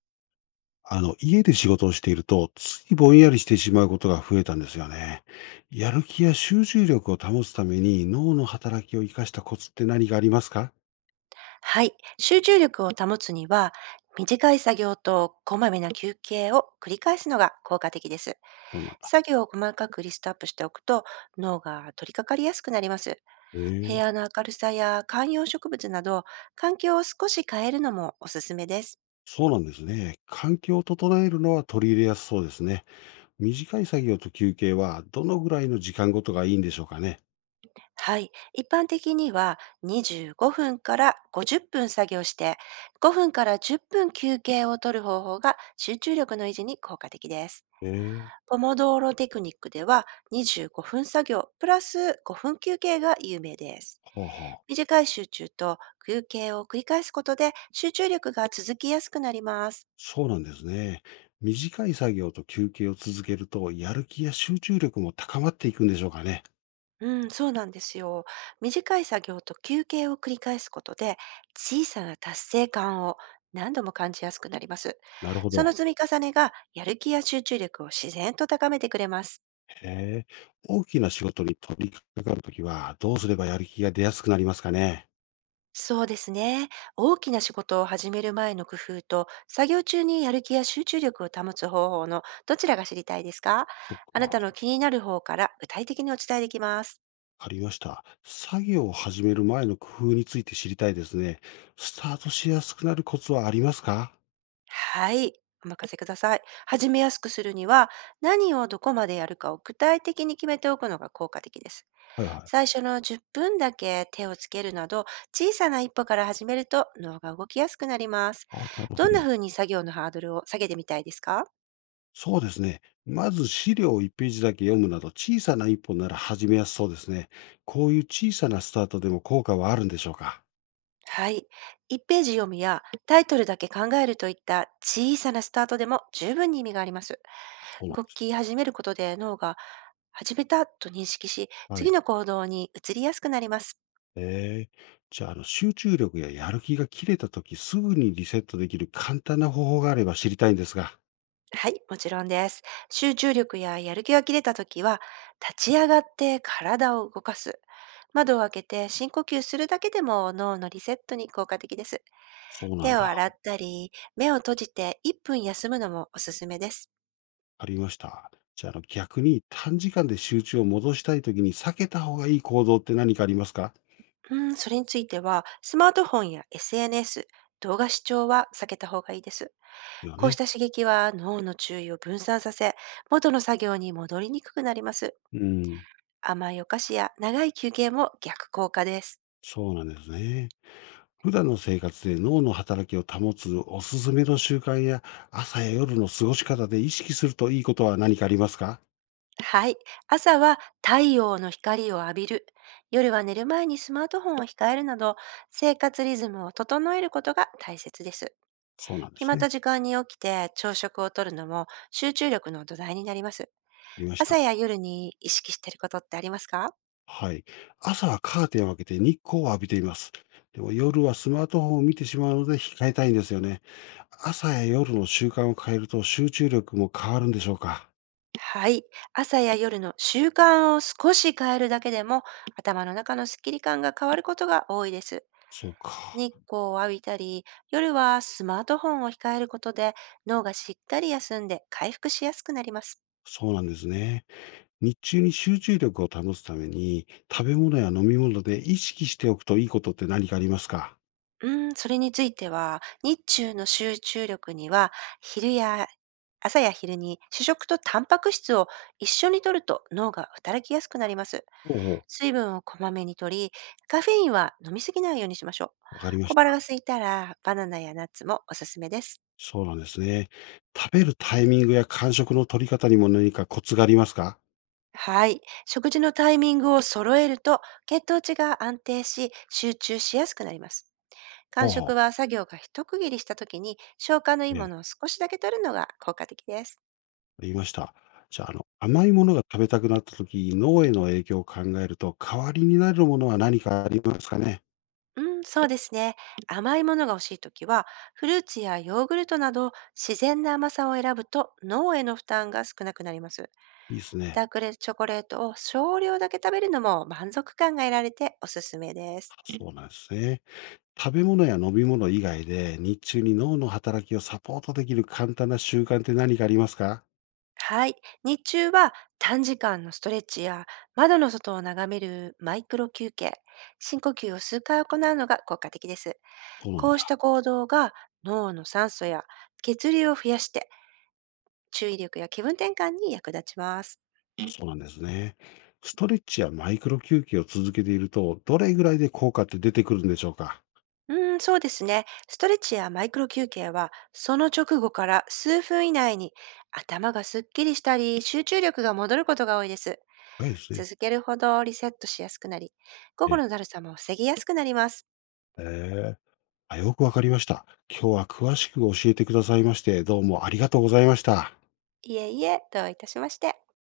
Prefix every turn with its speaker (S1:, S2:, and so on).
S1: 家で仕事をしていると、ついぼんやりしてしまうことが増えたんですよね。やる気や集中力を保つために脳の働きを生かしたコツって何がありますか。
S2: はい。集中力を保つには、短い作業とこまめな休憩を繰り返すのが効果的です。
S1: そうなんだ。
S2: 作業を細かくリストアップしておくと脳が取り掛かりやすくなります。部
S1: ええ。
S2: 屋の明るさや観葉植物など、環境を少し変えるのもおすすめです。
S1: そうなんですね。環境を整えるのは取り入れやすそうですね。短い作業と休憩はどのぐらいの時間ごとがいいんでしょうかね。
S2: はい。一般的には、25分から50分作業して、5分から10分休憩を取る方法が集中力の維持に効果的です。
S1: ええ。
S2: ポモドーロテクニックでは、25分作業プラス5分休憩が有名です。
S1: はあ。はあ。
S2: 短い集中と休憩を繰り返すことで、集中力が続きやすくなります。
S1: そうなんですね。短い作業と休憩を続けると、やる気や集中力も高まっていくんでしょうかね。
S2: うん、そうなんですよ。短い作業と休憩を繰り返すことで、小さな達成感を何度も感じやすくなります。
S1: なるほ
S2: その
S1: ど。
S2: 積み重ねがやる気や集中力を自然と高めてくれます。
S1: へえ、大きな仕事に取り掛かるときは、どうすればやる気が出やすくなりますかね。
S2: そうですね。大きな仕事を始める前の工夫と、作業中にやる気や集中力を保つ方法のどちらが知りたいですか？
S1: そっ
S2: あ
S1: か、
S2: な
S1: わ
S2: たの気になる方から具体的にお伝えできます。
S1: かりました。作業を始める前の工夫について知りたいですね。スタートしやすくなるコツはありますか。
S2: はい。お任せください。始めやすくするには、何をどこまでやるかを具体的に決めておくのが効果的です。
S1: はいはい。
S2: 最初の10分だけ手をつけるなど、小さな一歩から始めると脳が動きやすくなります。
S1: あ、なるほ
S2: どんな
S1: ど。
S2: 風に作業のハードルを下げてみたいですか？
S1: そうですね。まず資料を1ページだけ読むなど、小さな一歩なら始めやすそうですね。こういう小さなスタートでも効果はあるんでしょうか。
S2: はい。1ページ読みやタイトルだけ考えるといった小さなスタートでも十分に意味があります。
S1: そうなんで
S2: 動
S1: す
S2: き
S1: ね。
S2: 始めることで脳が始めたと認識し、
S1: は
S2: 次
S1: い。
S2: の行動に移りやすくなります。
S1: ええ。じゃあ、集中力ややる気が切れたときすぐにリセットできる簡単な方法があれば知りたいんですが。
S2: はい、もちろんです。集中力ややる気が切れた時は、立ち上がって体を動かす。窓を開けて深呼吸するだけでも脳のリセットに効果的です。
S1: そうなん
S2: 手を
S1: だ。
S2: 洗ったり、目を閉じて1分休むのもおすすめです。
S1: ありました。じゃあ、逆に短時間で集中を戻したいときに避けた方がいい行動って何かありますか。
S2: うん、それについては、スマートフォンや SNS、動画視聴は避けた方がいいです。
S1: ですよ
S2: こうし
S1: ね。
S2: た刺激は脳の注意を分散させ、元の作業に戻りにくくなります。
S1: うん。
S2: 甘いお菓子や長い休憩も逆効果です。
S1: そうなんですね。普段の生活で脳の働きを保つおすすめの習慣や朝や夜の過ごし方で意識するといいことは何かありますか。
S2: はい。朝は太陽の光を浴びる。夜は寝る前にスマートフォンを控えるなど、生活リズムを整えることが大切です。
S1: そうなんで
S2: 決ま
S1: す
S2: っ
S1: ね。
S2: た時間に起きて朝食をとるのも集中力の土台になります。
S1: ありまし
S2: 朝
S1: た。
S2: や夜に意識してることってありますか？
S1: はい。朝はカーテンを開けて日光を浴びています。でも夜はスマートフォンを見てしまうので控えたいんですよね。朝や夜の習慣を変えると集中力も変わるんでしょうか。
S2: はい。朝や夜の習慣を少し変えるだけでも、頭の中のスッキリ感が変わることが多いです。
S1: そうか。
S2: 日光を浴びたり、夜はスマートフォンを控えることで、脳がしっかり休んで回復しやすくなります。
S1: そうなんですね。日中に集中力を保つために食べ物や飲み物で意識しておくといいことって何かありますか。
S2: うん、それについては、日中の集中力には、昼や、朝や昼に主食とタンパク質を一緒に摂ると脳が働きやすくなります。
S1: ほうほう。
S2: 水分をこまめに摂り、カフェインは飲みすぎないようにしましょう。
S1: わかりま
S2: 小
S1: し
S2: 腹
S1: た。
S2: が空いたら、バナナやナッツもおすすめです。
S1: そうなんですね。食べるタイミングや間食の取り方にも何かコツがありますか。
S2: はい。食事のタイミングを揃えると、血糖値が安定し、集中しやすくなります。間
S1: ほうほ
S2: 食
S1: う。
S2: は作業が一区切りした時に、消化のいい
S1: え
S2: もの
S1: え。
S2: を少しだけ摂るのが効果的です。
S1: 言いました。じゃあ、甘いものが食べたくなった時、脳への影響を考えると、代わりになるものは何かありますかね？
S2: うん、そうですね。甘いものが欲しいときは、フルーツやヨーグルトなど自然な甘さを選ぶと脳への負担が少なくなります。
S1: いいですね。
S2: ダークレチョコレートを少量だけ食べるのも満足感が得られておすすめです。
S1: そうなんですね。食べ物や飲み物以外で、日中に脳の働きをサポートできる簡単な習慣って何かありますか？
S2: はい。日中は短時間のストレッチや窓の外を眺めるマイクロ休憩、深呼吸を数回行うのが効果的です。
S1: そうなん
S2: こうし
S1: だ。
S2: た行動が脳の酸素や血流を増やして、注意力や気分転換に役立ちます。
S1: そうなんですね。ストレッチやマイクロ休憩を続けていると、どれぐらいで効果って出てくるんでしょうか？
S2: うーん、そうですね。ストレッチやマイクロ休憩は、その直後から数分以内に頭がすっきりしたり、集中力が戻ることが多いです。
S1: いいですね。
S2: 続けるほどリセットしやすくなり、午
S1: え
S2: 後
S1: え。
S2: のだるさも防ぎやすくなります。
S1: え。あ、よくわかりました。今日は詳しく教えてくださいまして、どうもありがとうございました。
S2: いえいえ、どういたしまして。